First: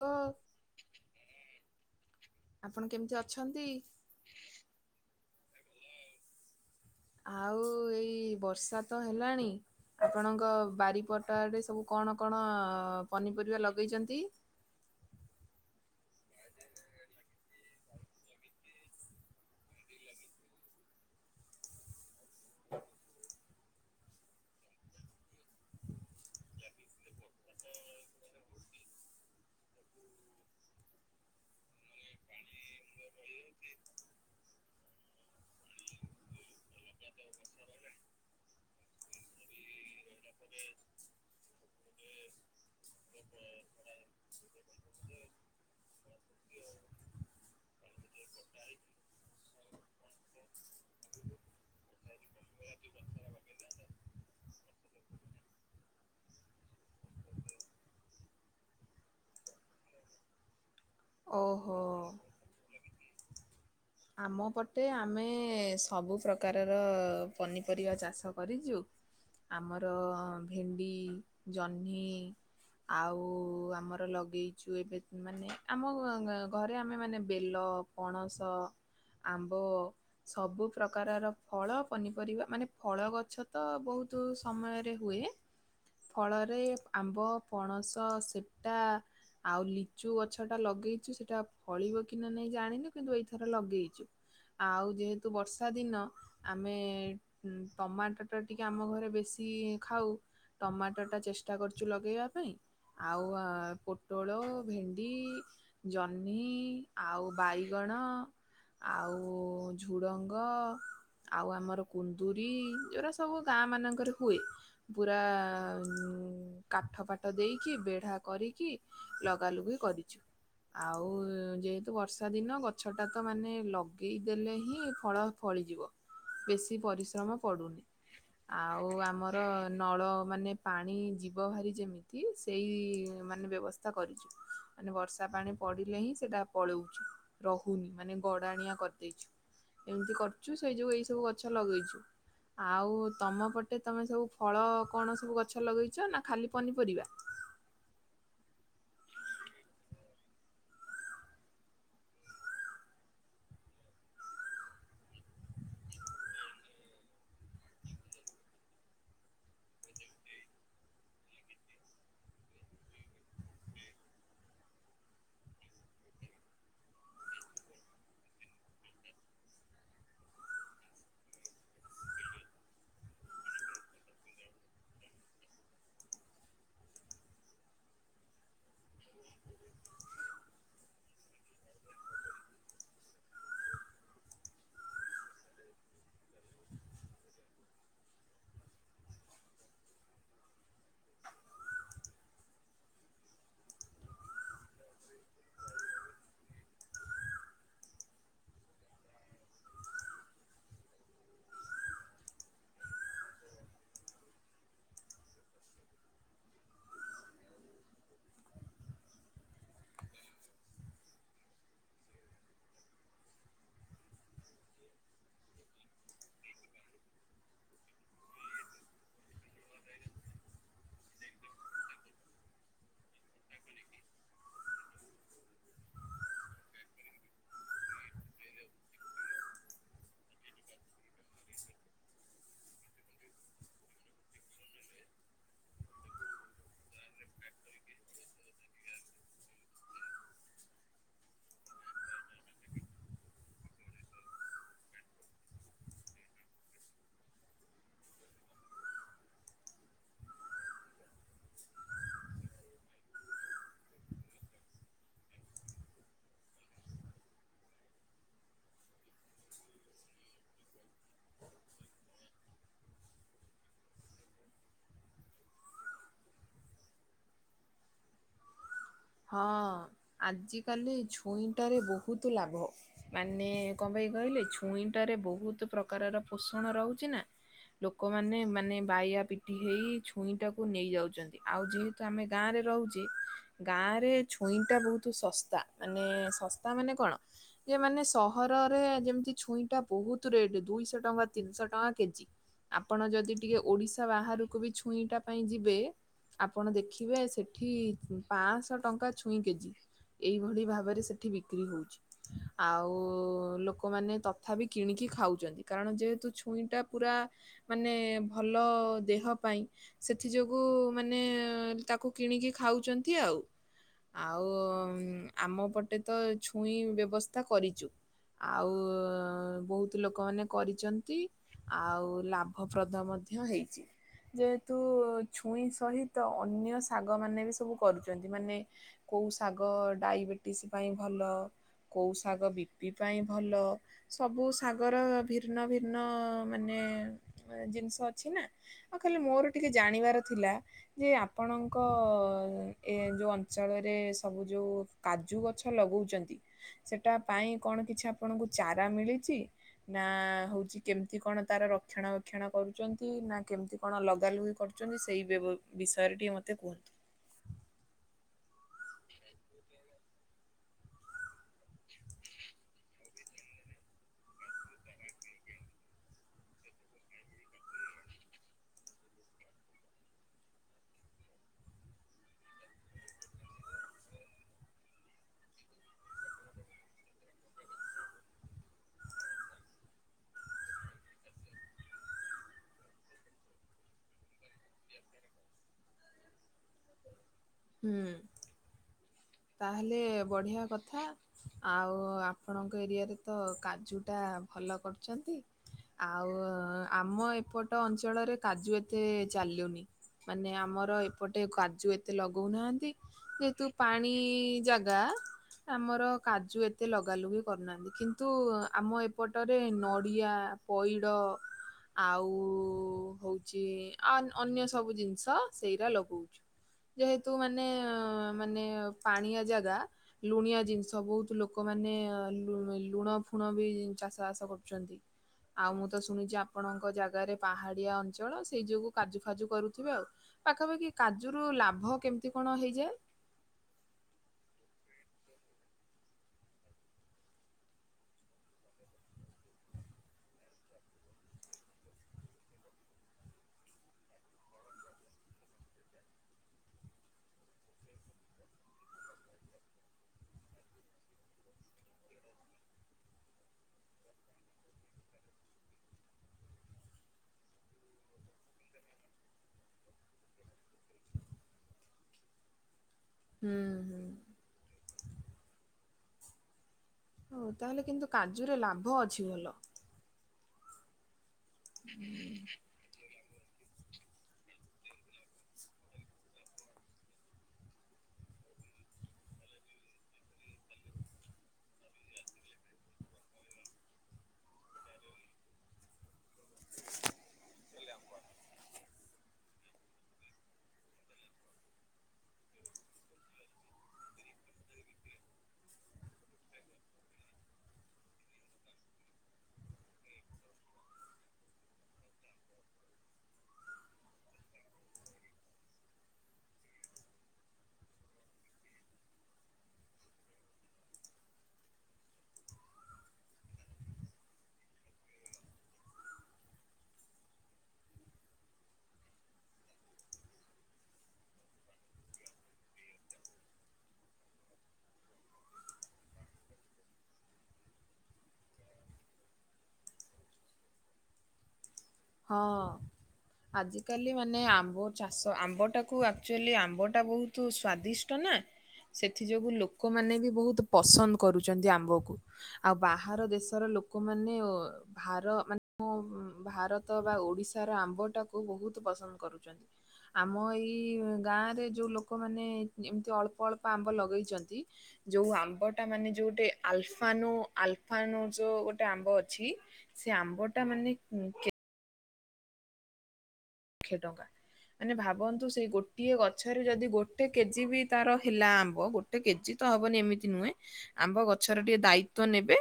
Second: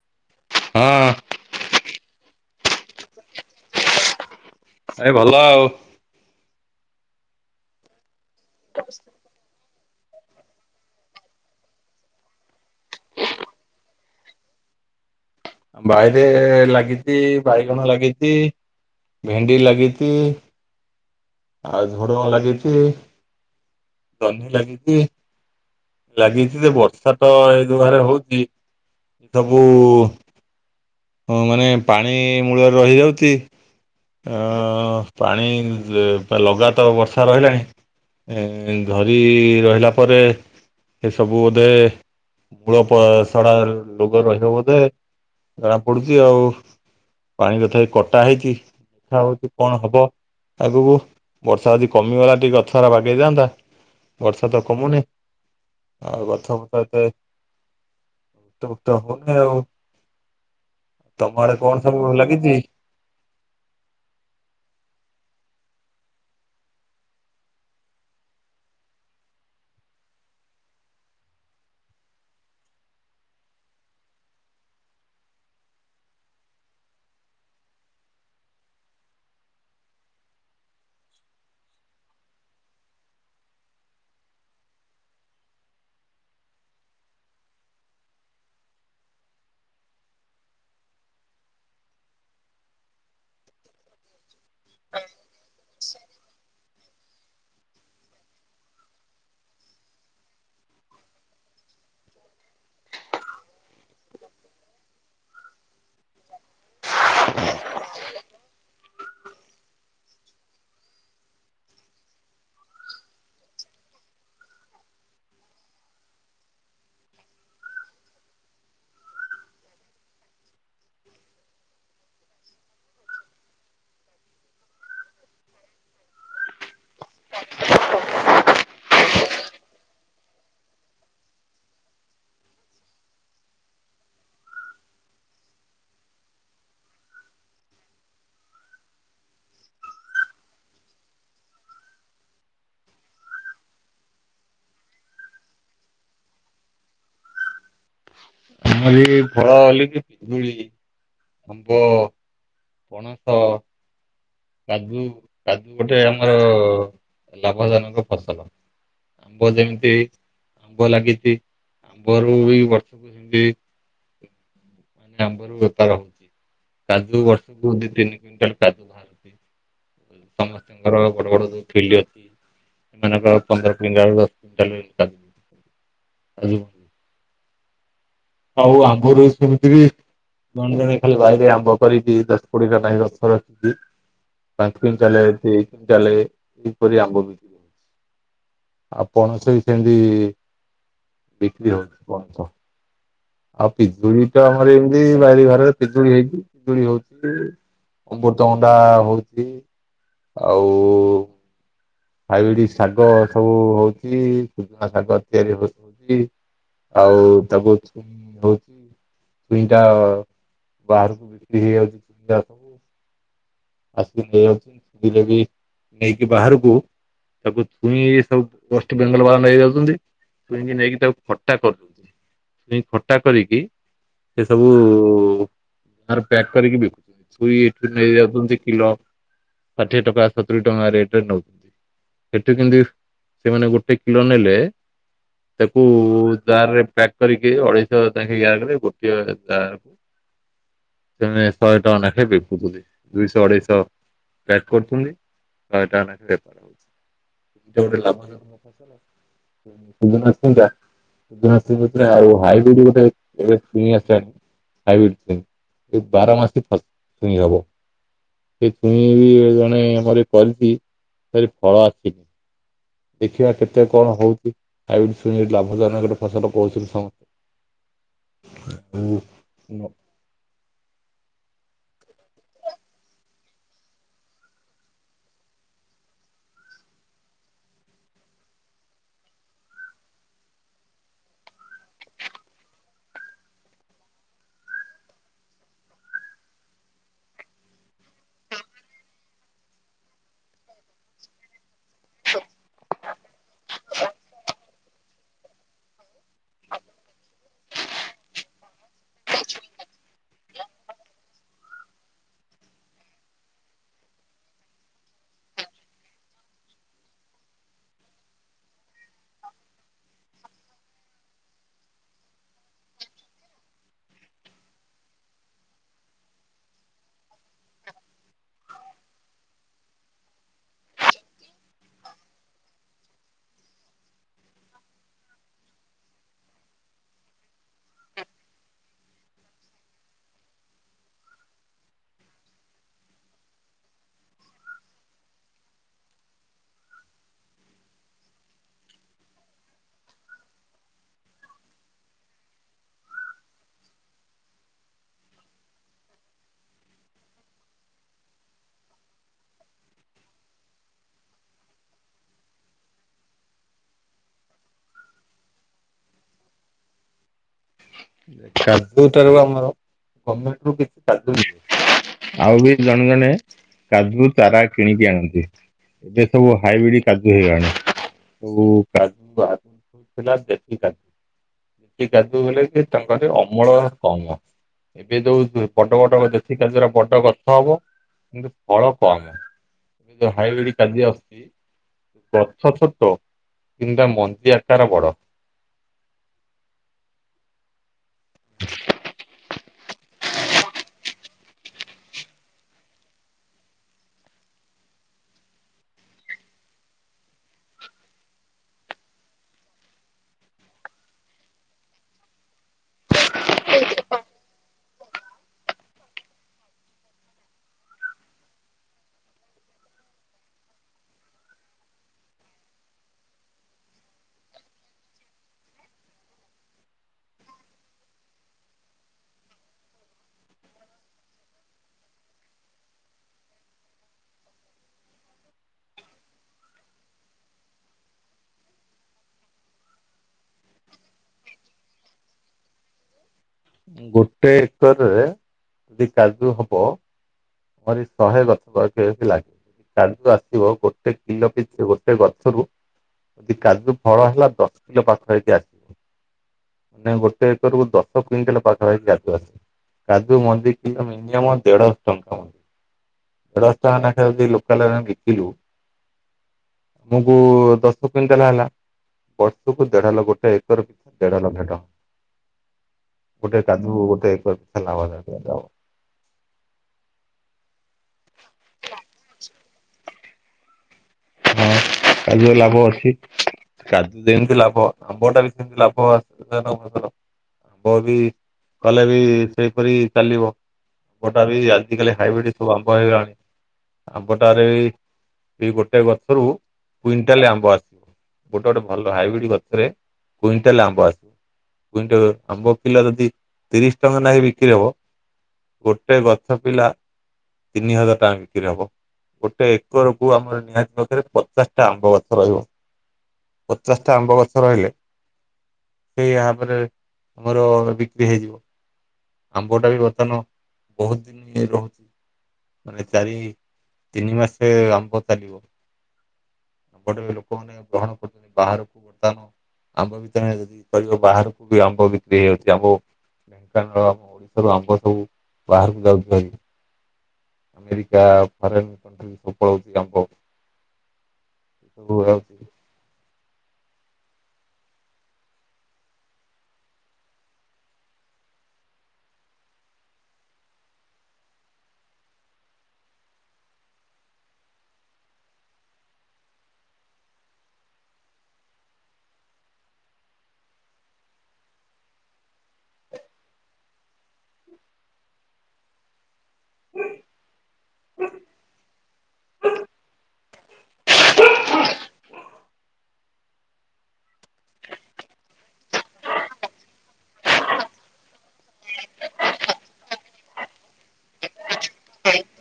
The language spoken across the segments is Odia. ଅଫ୍। ହଁ। ଆପଣ କେମିତି ଅଛନ୍ତି? ଏଇ ଭଲ ଆଉ। ଆଉ ଏଇ ବର୍ଷା ତ ହେଲାଣି ଆପଣଙ୍କ ବାରିପଟ ଆଡେ ସବୁ କଣ କଣ ଅଁ ପନିପରିବା ଲଗେଇଛନ୍ତି? ବାରିରେ ଲାଗିଛି ବାଇଗଣ ଲାଗିଛି ଭେଣ୍ଡି ଲାଗିଛି। ଆଉ ଝୁଡୁଙ୍ଗ ଲାଗିଛି, ଜହ୍ନି ଲାଗିଛି। ଲାଗିଛି ଯେ ବର୍ଷା ତ ଏଇ ଦୁଆରେ ହଉଛି, ସବୁ ହଁ ମାନେ ପାଣି ମୂଳରେ ରହିଯାଉଛି ଅଁ ପାଣି ଯେ ପା ଲଗାତାର ବର୍ଷା ରହିଲାଣି। ଏ ଧରି ରହିଲା ପରେ ଏ ସବୁ ବୋଧେ ମୂଳ ସାରା ଲୋଗ ରହିବ ବୋଧେ। ଜଣା ପଡୁଛି ଆଉ ପାଣି ତଥାପି କଟା ହେଇଛି ଦେଖା ହଉଛି କଣ ହବ ଆଗକୁ, ବର୍ଷା ଯଦି କମିଗଲା ଟିକେ ଗଛ ଗରା ବାଗେଇଯାଆନ୍ତା। ବର୍ଷା ତ କମୁନି ଆଉ ଗଛ ପଛ ଏତେ ତ ତ ହଉନି ଆଉ ତମ ଆଡେ ଓହୋ କଣ ସବୁ ଲାଗିଛି? ଆମ ପଟେ ଆମେ ସବୁ ପ୍ରକାରର ପନିପରିବା ଚାଷ କରିଛୁ। ଆମର ଭେଣ୍ଡି, ଜହ୍ନି ଆଉ ଆମର ଲଗେଇଛୁ ଏବେ, ମାନେ ଆମ ଘ-ଘରେ ଆମେ ମାନେ ବେଲ ପଣସ। ଆମ୍ବ ସବୁ ପ୍ରକାରର ଫଳ ପନିପରିବା, ମାନେ ଫଳ ଗଛ ତ ବହୁତ ନ୍ତୁ ସମୟରେ ହୁଏ ଫଳରେ ଆମ୍ବ, ପଣସ, ସେପଟା ଆଉ ଲିଚୁ ଗଛ ଟା ଲଗେଇଚୁ ସେଟା ଫଳିବ କି ନା ନାଇଁ ଜାଣିନୁ କିନ୍ତୁ ଏଇଥର ଲଗ ଗେଇଛୁ ଆଉ ଯେହେତୁ ବର୍ଷା ଦିନ ଆମେ ଟମାଟୋ ଟା ଟିକେ ଆମ ଘରେ ବେଶୀ ଖାଉ। ଟମାଟୋ ଟା ଚେଷ୍ଟା କରୁଛୁ ଲଗେଇବା ପାଇଁ। ଆଉ ଆ ପୋଟଳ, ଭେଣ୍ଡି ଜହ୍ନି ଆଉ ବାଇଗଣ ଆଉ ଝୁଡ଼ଙ୍ଗ ଆଉ ଆମର କୁନ୍ଦୁରି ଏରାଗ ସବୁ ଗାଁ ମାନଙ୍କରେ ହୁଏ ପୁରା ଉ କାଠ ପାଠ ଦେଇକି ବେଢା କରିକି ଲଗାଲୁଗି କରିଛୁ, ଆଉ ଯେହେତୁ ବର୍ଷା ଦିନ ଗଛ ଟା ତ ମାନେ ଲଗେଇଦେଲେ ହିଁ ଫଳ ଫଳିଯିବ ବେଶୀ ପରିଶ୍ରମ ପଡୁନି। ଆଉ ଆମର ନଳ ମାନେ ପାଣି ଯିବ ଭାରି ଯେମିତି ସେଇ ମାନେ ବ୍ୟବସ୍ଥା କରିଛୁ। ମାନେ ବର୍ଷା ପାଣି ପଡିଲେ ହିଁ ସେଟା ପଳଉଛି ରହୁନି ମାନେ ଗଡାଣିଆ କରିଦେଇଛୁ, ଏମିତି କରିଛୁ ସେଇ ଯୋଗୁ ଏଇ ସବୁ ଗଛ ଲଗେଇଛୁ। ଆଉ ତମ ପଟେ ତମେ ସବୁ ଫଳ କଣ ସବୁ ଗଛ ଲଗେଇଛ ନା ଖାଲି ପନିପରିବା? ଆମରି ବି ଫଳ ହେଲେ ବି ପିଜୁଳି। ଆମ୍ୱ। ପଣସ। କାଜୁ। କାଜୁ ଗୋଟେ ଆମର ଲାଭଜନକ ଫସଲ। ଆମ୍ବ ଯେମିତି ଆମ୍ବ ଲାଗିଛି ଆମ୍ବରୁ ବି ବର୍ଷକୁ ସେମିତି। ଆମ୍ବର ବେପାର କାଜୁ ବର୍ଷକୁ ଦି ତିନି କୁଇଣ୍ଟାଲ କାଜୁ ବାହାରୁଚି। ସମସ୍ତଙ୍କର ବଡ ବଡ ଯୋଉ ଫିଲ୍ଡ ଅଛି। ତାଙ୍କର ପନ୍ଦର କ୍ୱଇଣ୍ଟାଲ ଦଶ କଣ୍ଟାଲା [unintelligible] ଆଉ ଆଗରୁ ସେମିତି ବି ଜଣେ ଜଣେ ଖାଲିବାରରେ ଆମ୍ବ କରିକିଦଶ କୋଡି ଏଟା ଲାଖେଗଛ ରଖିଛି ପାଞ୍ଚ କୁଇଣ୍ଟାଲ ଦି କଇଣ୍ଟାଲ ଏପରି ଆମ୍ବ ବିକ୍ରି। ହଉଛି। ଆଉ ପଣସ ବି ସେମିତି ବିକ୍ରି ହଉଛି ପଣସ। ଆଉ ପିଜୁଳି ଟା ଆମର ଏମିତି ବାରି ଘରେ ପିଜୁଳି ହେଇଛି ପିଜୁଳି ହଉଛି। ଅମୃତଭଣ୍ଡା ହଉଛି ଆଉ ହାଇବ୍ରିଡ ଶାଗ ସବୁ ହଉଛି ସୁଜୁନା ଶାଗ ତିଆରି ହଉଛି। ଆଉ ତାକୁ ବହୁତ୍ ଛୁଇଁ ଟା ବାହାରକୁ ବିକ୍ରି ହେଇଯାଉଛି ଛୁଇଁଟା ସବୁ ଆସିକି ନେଇଯାଉଛନ୍ତି ଦି କିଲୋ ନେଇକି ବାହାରକୁ। ତାକୁ ଛୁଇଁ ଏ ସବୁ ୱେଷ୍ଟ ବେଙ୍ଗଲ ବାଲା ନେଇ ହେଇଯାଉଛନ୍ତି। ଛଇଁକି ନେଇକି ତାକୁ ଖଟା କରଛି ଖଟା କରିକି ଏ ସବୁ ପ୍ୟାକ୍ କରିକି ବିକୁଛୁଇଁଏଠି ନେଇ ଯାଉଛନ୍ତି। କିଲୋ ଷାଠିଏ ଟଙ୍କା ସତୁରି ଟଙ୍କା ରେଟରେ ନଉ ଏଠୁ କିନ୍ତି ସେମାନେ ଗୋଟେ କିଲୋ ନେଲେ ତାକୁ ଜାରରେ ପ୍ୟାକ୍ କରିକି ଅଢେଇଶ ଲାଖେ ଜାରରେ ଗୋଟିଏ ଢମେ ଶହେ ଟାଙ୍କ ଲାଖେ ବିକୁଥିଲି। ଅଢେଇଶ ପ୍ୟାକ କରୁଛନ୍ତି ଶହେ ଟଙ୍ଗା ନାଖେ [unintelligible] ଯେଉଁଠି ଲାଭ ଜନକ ଫସଲ ସୁଜୁନା ଛୁଇଁଟା। ହିମାସ୍ତ୍ରୀ କହୁଥିଲେ ହାଇ ହାଇବିଡ଼ି ଗୋଟେ। ଏବେ ଛୁଇଁ ଆସିଲାଣି ହାଇବିଡି ଛୁଇଁବାର ମାସ ଛୁଇ ହବ। ସେ ଛୁଇଁ ବି ଜଣେ ଆମରେ କରିଚି ତାରେ ଫଳ ଆସିନି। ଦେଖିବା କେତେ କଣ ହଉଛି ଆଉ ଛୁଇଁ ଲାଭଜନକ ଫସଲ କହୁଥିଲେ ସମ ହଁ ଆଜିକାଲି ଛୁଇଁଟାରେ ବହୁତ ଲାଭ। ମାନେ କଣ ପାଇଁ କହିଲେ ଛୁଇଁଟାରେ ବହୁତ ପ୍ରକାରର ପୋଷଣ ରହୁଛି ନା। ଲୋକମାନେ ମାନେ ବାଇଆ ପିଟି ହେଇ ଛୁଇଁ ଟାକୁ ନେଇ ଯାଉଛନ୍ତି ଆଉ ଯେହେ ତ ଆମେ ଗାଁରେ ରହୁଚେ। ଗାଁ ରେ ଛୁଇଁ ଟା ବହୁତୁ ଶସ୍ତା ମାନେ ଶସ୍ତା ମାନେ କଣ? ଇଏ ମାନେ ସହରରେ ଯେମିତି ଛୁଇଁ ଟା ବହୁତ ରେଟ ଦୁଇଶ ଟଙ୍କା ତିନିଶ ଟଙ୍କା କେ ଜି ଆପଣ ଯଦି ଟିକେ ଓଡିଶା ବାହାରକୁ ବି ଛୁଇଁଟା ପାଇଁ ଯିବେ ଆପଣ ଦେଖିବେ ସେଠି ଉଁ ପାଂଶ ଟଙ୍କା ଛୁଇଁ କେଜି। ଏଇଭଳି ଭାବରେ ସେଠି ବିକ୍ରି ହଉଛି। ଆଉ ଲୋକମାନେ ତଥାପି କିଣିକି ଖାଉଛନ୍ତି କାରଣ ଯେହେତୁ ଛୁଇଁ ଟା ପୁରା ମାନେ ଭଲ ଦେହ ପାଇଁ। ସେଥି ଯୋଗୁ ମାନେ ତାକୁ କିଣିକି ଖାଉଛନ୍ତି ଆଉ। ଆଉ ଉଁ ଆମ ପଟେ ତ ଛୁଇଁ ବ୍ୟବସ୍ଥା କରିଛୁ। ଆଉ ବହୁତ ଲୋକମାନେ କରିଛନ୍ତି। ଆଉ ଲାଭପ୍ରଦ ମଧ୍ୟ ହେଇଛି। ଯେହେତୁ ଛୁଇଁ ସହିତ ଅନ୍ୟ ଶାଗ ମାନେ ବି ସବୁ କରୁଛନ୍ତି ମାନେ। କୋଉ ଶାଗ ଡାଇବେଟିସି ପାଇଁ ଭଲ? କୋଉ ଶାଗ ବି ପି ପାଇଁ ଭଲ? ସବୁ ଶାଗର ଭିର୍ନ୍ନ ଭିନ୍ନ ମାନେ ଏ ଜିନିଷ ଅଛି ନା। ଆଉ ଖାଲି ମୋର ଟିକେ ଜାଣିବାର ଥିଲା ଯେ ଆପଣଙ୍କ ଏ ଯଉ ଅଞ୍ଚଳରେ ସବୁ ଯଉ କାଜୁ ଗଛ ଲଗଉଛନ୍ତି। ସେଟା ପାଇଁ କଣ କିଛି ଆପଣଙ୍କୁ ଚାରା ମିଳିଛି? ନା ହଉଛି କେମିତି କଣ ତାର ରକ୍ଷଣ ବକ୍ଷଣ କରୁଛନ୍ତି ନା କେମିତି ଆପଣ ଲଗାଲୁଗି କରୁଛନ୍ତି ସେଇ ବେ ବ ବିଷୟରେ ଟିକେ ମୋତେ କୁହନ୍ତୁ। କାଜୁ ଠାରୁ ଆମର ଗମେଣ୍ଟ ରୁ କିଛି ସାହାଯ୍ୟ ମିଳୁନି। ଆଉ ବି ଜଣେ ଜଣେ କାଜୁ ଚାରା କିଣିକି ଆଣନ୍ତି। ଏବେ ସବୁ ହାଇବ୍ରିଡ କାଜୁ ହେଇଗଲାଣି ସବୁ କାଜୁ ଆରୂ ଥିଲା ଦେଶି କାଜୁ ଦେଶି କାଜୁ ହେଲେ ଯେ ତାଙ୍କର ଅମଳ କମ। ଏବେ ଯୋଉ ବଡ ବଡ ଦେଶି କାଜୁର ବଡ ଗଛ ହବ କିନ୍ତୁ ଫଳ କମ। ଏବେ ଯୋଉ ହାଇବ୍ରିଡ କାଜୁ ଆସୁଚି। ଗଛ ଛୋଟ କିନ୍ତୁ ତା ମଞ୍ଜି ଆକାର ବଡ। ହୁଁ। ତାହେଲେ ବଢ଼ିଆ କଥା। ଆଉ ଆପଣଙ୍କ ଏରିଆରେ ତ କାଜୁଟା ଭଲ କରୁଚନ୍ତି। ଆଉ ଆମ ଏପଟ ଅଞ୍ଚଳରେ କାଜୁ ଏତେ ଚାଲୁନି। ମାନେ ଆମର ଏପଟେ କାଜୁ ଏତେ ଲଗଉନାହାନ୍ତି ଯେହେତୁ ପା ଭି ଜାଗା। ଆମର କାଜୁ ଏତେ ଲଗାଲୁଗି କରୁନାହାନ୍ତି କିନ୍ତୁ ଆମ ଏପଟରେ ନଡ଼ିଆ। ପଇଡ଼। ଆଉ ହଉଛି ଆ ଅନ୍ୟ ସବୁ ଜିନିଷ ସେଇରା ଲଗଉଛୁ। ଯେହେତୁ ମାନେ ମାନେ ପାଣିଆ ଜାଗା। ଲୁଣିଆ ଜିନିଷ ବହୁତୁ ଲୋକମାନେ ଆ ଲୁ-ଲୁଣ ଫୁଣ ବି ଚାଷ ବାସ କରୁଛନ୍ତି। ଆଉ ମୁଁ ତ ଶୁଣିଛି ଆପଣଙ୍କ ଜାଗାରେ ପାହାଡିଆ ଅଞ୍ଚଳ ସେଇ ଯୋଗୁ କାଜୁ ଫାଜୁ କରୁଥିବେ ଆଉ। ପାଖାପାଖି କାଜୁ ରୁ ଲାଭ କେମିତି କଣ ହେଇଯାଏ? ଗୋଟେ ଏକରରେ ଯଦି କାଜୁ ହବ ଆହୁରି ଶହେ ଗଛ ସେଇଥିଲାଗି। କାଲି ତ ଆସିବ ଗୋଟେ କିଲୋ କେଜି ଗୋଟେ ଗଛକୁ ଯଦି କାଜୁ ଫଳ ହେଲା ଦଶ କିଲୋ ପାଖ ହେକି ଆସିବ। ମାନେ ଗୋଟେ ଏକର କୁ ଦଶ କୁଇଣ୍ଟାଲ ପାଖାପାଖି କାଜୁ ଆସେ। କାଜୁ ମଞ୍ଜି କିଲ ମିନିୟମ ଦେଢ଼ଶହ ଟଙ୍କ୍ [unintelligible] ଯଦି ଲୋକାଲରେ ଆମେ ବିକିଲୁ ମୁକୁ ଦଶ କୁଇଣ୍ଟାଲ ହେଲା। ବର୍ଷକୁ ଦେଢଲ- ଗୋଟେ ଏକର କୁ ଦେଢ ଲକ୍ଷ ଟଙ୍କା। ହୁଁ ଗୋଟେ କାଜୁ ହୁଁ। ଗୋଟେ ଏକର [unintelligible] ହଉ ତାହେଲେ କିନ୍ତୁ କାଜୁରେ ଲାଭ ଅଛି ଭଲ। ହଁ କାଜୁରେ ଲାଭ ଅଛି। କାଜୁ ଯେମିତି ଲାଭ ଆମ୍ବଟା ବି ସେମତି ଲାଭ [unintelligible] ବୋ ବି କଲେ ବି ସେଇପରି ଚାଲିବ। ଆମ୍ବଟା ବି ଆଜିକାଲି ହାଇବ୍ରିଡ୍ ସବୁ ଆମ୍ବ ହେଇଗଲାଣି। ଆମ୍ବଟାରେ ବି ଗୋଟେସେ ଗଛରୁ କୁଇଣ୍ଟାଲ ଆମ୍ବ ଆସ ଗୋଟେ ଗୋଟେ ଭଲ ହାଇବ୍ରିଡ୍ ଗଛରେ କୁଇଣ୍ଟାଲ ଆମ୍ବ ଆସ୍ କୁଇଣ୍ଟାଲ ଆମ୍ବ କିଲୋ ଯଦି ତିରିଶ ଟଙ୍କା ନେଖା ବିକ୍ରି ହବ ଗୋଟେ ଗଛ ପିଲା ତିନି ହଜାର ଟଙ୍କା ବିକ୍ରି ହବ ଗୋଟେ ଏକରକୁ ଆମର ନିହାତି ସବୁଥିରେ ପଚାଶଟା ଆମ୍ବ ଗଛ ରହିବ। ପଚାଶଟା ଆମ୍ବ ଗଛ ରହିଲେ ସେଇ ଭାବରେ ଆମର ବିକ୍ରି ହେଇଯିବ। ଆମ୍ବଟା ବି ବର୍ତ୍ତମାନ ବହୁତ ଦିନ ଏ ରହୁଚି। ମାନେ ଚାରି ତିନି ମାସେ ଆମ୍ବ ଚାଲିବ। ଏପଟେ ଲୋକମାନେ ବାରଣ କରୁଚନ୍ତି ବାହାରକୁ ବର୍ତ୍ତମାନ ଆମ୍ବ ଭିତରେ ଯଦି କହିବ ବାହାରକୁ ବି ଆମ୍ବ ବିକ୍ରି ହେଇଯାଉଚି ଆମ୍ବ ଢେଙ୍କାନାଳ ଆମ ଓଡିଶାରୁ ଆମ୍ବ ସବୁ ବାହାରକୁ ଯାଉଚି ଆଜି ଆମେରିକା, ଫରେନ୍ କଣଟ୍ରି କୁ ସବୁ ପଳଉଚି ଆମ୍ବ ସବୁ ହଁ। ଯାଉଛି ଆଜିକାଲି ମାନେ ଆମ୍ବ ଚାଷ ଆମ୍ବଟାକୁ ଆକ୍ଚୁଏଲି ଆମ୍ବଟା ବହୁତ ସ୍ଵାଦିଷ୍ଟ ନା। ସେଥି ଯୋଗୁ ଲୋକମାନେ ବି ବହୁତ ପସନ୍ଦ କରୁଚନ୍ତି ଆମ୍ବକୁ। ଆଉ ବାହାର ଦେଶର ଲୋକମାନେ ଅ ଭାର ମାନେ ଅ ଭାରତ ରତ ବା ଓଡ଼ିଶାର ଆମ୍ବଟାକୁ ବହୁତ ପସନ୍ଦ କରୁଚନ୍ତି। ଆମ ଏଇ ଗାଁରେ ଯେଉଁ ଲୋକମାନେ ଏମିତି ଅଳ୍ପ ଅଳ୍ପ ଆମ୍ବ ଲଗେଇଚନ୍ତି ଯୋଉ ଆମ୍ବଟା ମାନେ ଯୋଉ ଗଟେ ଆଲଫାନୋ ଆଲଫାନୋ ଯୋଉ ଗୋଟେ ଆମ୍ବ ଅଛି ସେ ଆମ୍ବ ଟା ମାନେ ଉଁ କେ କ୍ଷେ ଟଙ୍କା। ମାନେ ଭାବନ୍ତୁ ସେଇ ଗୋଟିଏ ଗଛରେ ଯଦି ଗୋଟେ କେଜି ବି ତାର ହେଲା ଆମ୍ୱ। ଗୋଟେ କେଜି ତ ହବନି ଏମିତି ନୁହେଁ ଆମ୍ବ ଗଛର ଟିକେ ଦାୟିତ୍ଵ ନେବେ।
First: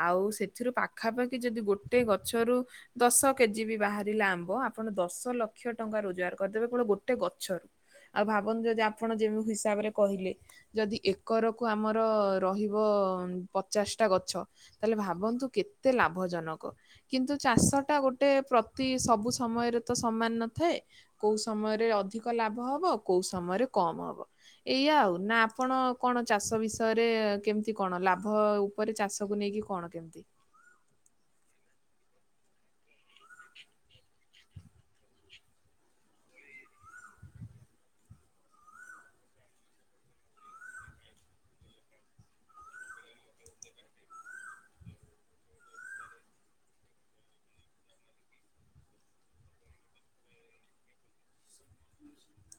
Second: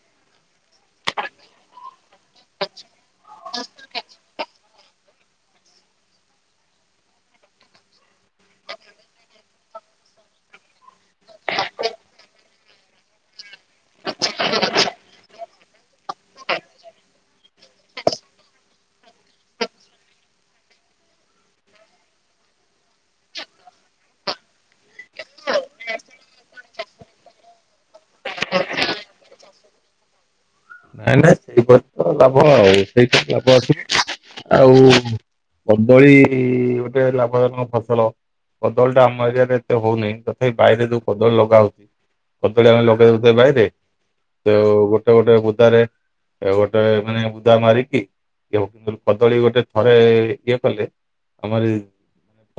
ଆଉ ସେଥିରୁ ପାଖାପାଖି ଯଦି ଗୋଟେ ଗଛରୁ ଦଶ କେଜି ବି ବାହାରିଲା ଆମ୍ବ ଆପଣ ଦଶ ଦଶ ଲକ୍ଷ ଟଙ୍କା ରୋଜଗାର କରିଦେବେ କଣ ଗୋଟେ ଗଛରୁ। ଆଉ ଭାବନ୍ତୁ ଯଦି ଆପଣ ଯେମିତି ହିସାବରେ କହିଲେ ଯଦି ଏକରକୁୁ ଆମର ରହିବ ପଚାଶ ଟା ଗଛ ତାହେଲେ ଭାବନ୍ତୁ କେତେ ଲାଭ ଜନକ। କିନ୍ତୁ ଚାଷଟା ଗୋଟେ ପ୍ରତି ସବୁ ସମୟରେ ତ ସମାନ ନଥାଏ। କୋଉ ସମୟରେ ଅଧିକ ଲାଭ ହବ କୋଉ ସମୟରେ କମ ହବ। ଏଇଆ ଆଉ ନା ଆପଣ କଣ ଚାଷ ବିଷୟରେ କେମିତି କଣ ଲାଭ ଆଉ ପରେ ଚାଷକୁ ନେଇକି କଣ କେମିତି? ନାଇଁ ନାଇଁ ସେଇ ବର୍ଷ ତ ଲାଭ ଆଉ ସେଇଠି ଲାଭ ଅଛି। ଆଉ କଦଳୀ ଗୋଟେ ଲାଭଜନକ ଫସଲ। କଦଳୀଟା ଆମ ଏରିଆରେ ଏତେ ହଉନି। ତଥାପି ବାଇରେ ଯୋଉ କଦଳୀ ଲଗା ହଉଚି କଦଳୀ ଆମେ ଲଗେଇ ଦଉ ବାଇରେ ତ ଗୋଟେ ଗୋଟେ ବୁଦାରେ ଗୋଟେ ମାନେ ବୁଦା ମାରିକି, ଇଏ କିନ୍ତୁ କଦଳୀ ଗୋଟେ ଥରେ ଇଏ କଲେ ଆମର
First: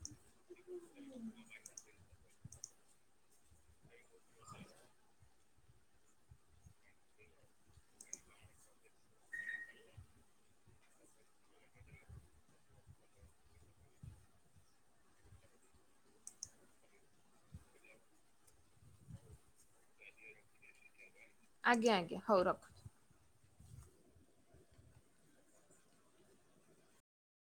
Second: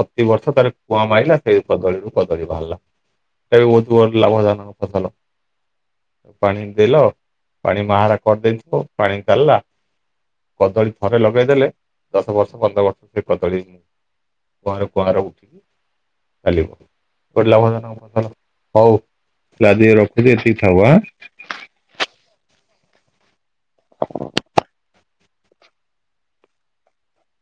ପ୍ରତି ବର୍ଷ ତାର କୁଆଁ ମାଇଲା ସେଇ କଦଳୀରୁୁ। କଦଳୀ ବାହାରିଲା ସେଟା ବି ବୋହୁତ୍ ଲାଭଜାନ ଫସଲ। ପାଣି ଦେଲ ପାଣି ମାହାରା କରିଦେଇଥିବ, ପାଣି ଚାଲିଲା କଦଳୀ ଥରେ ଲଗେଇଦେଲେ, ଦଶ ବର୍ଷ ପନ୍ଦର ବର୍ଷ ସେ କଦଳୀ କୁଆର କୁଆଁର ଉଠିକି ଚାଲିବ। ପରି ଲାଭ ଜନକ ଫସଲ। ହୋଉ ଆଜି ରଖୁଚି ଏତିକି ଥାଉ ଆ। ଆଜ୍ଞା ଆଜ୍ଞା, ହଉ ରଖ।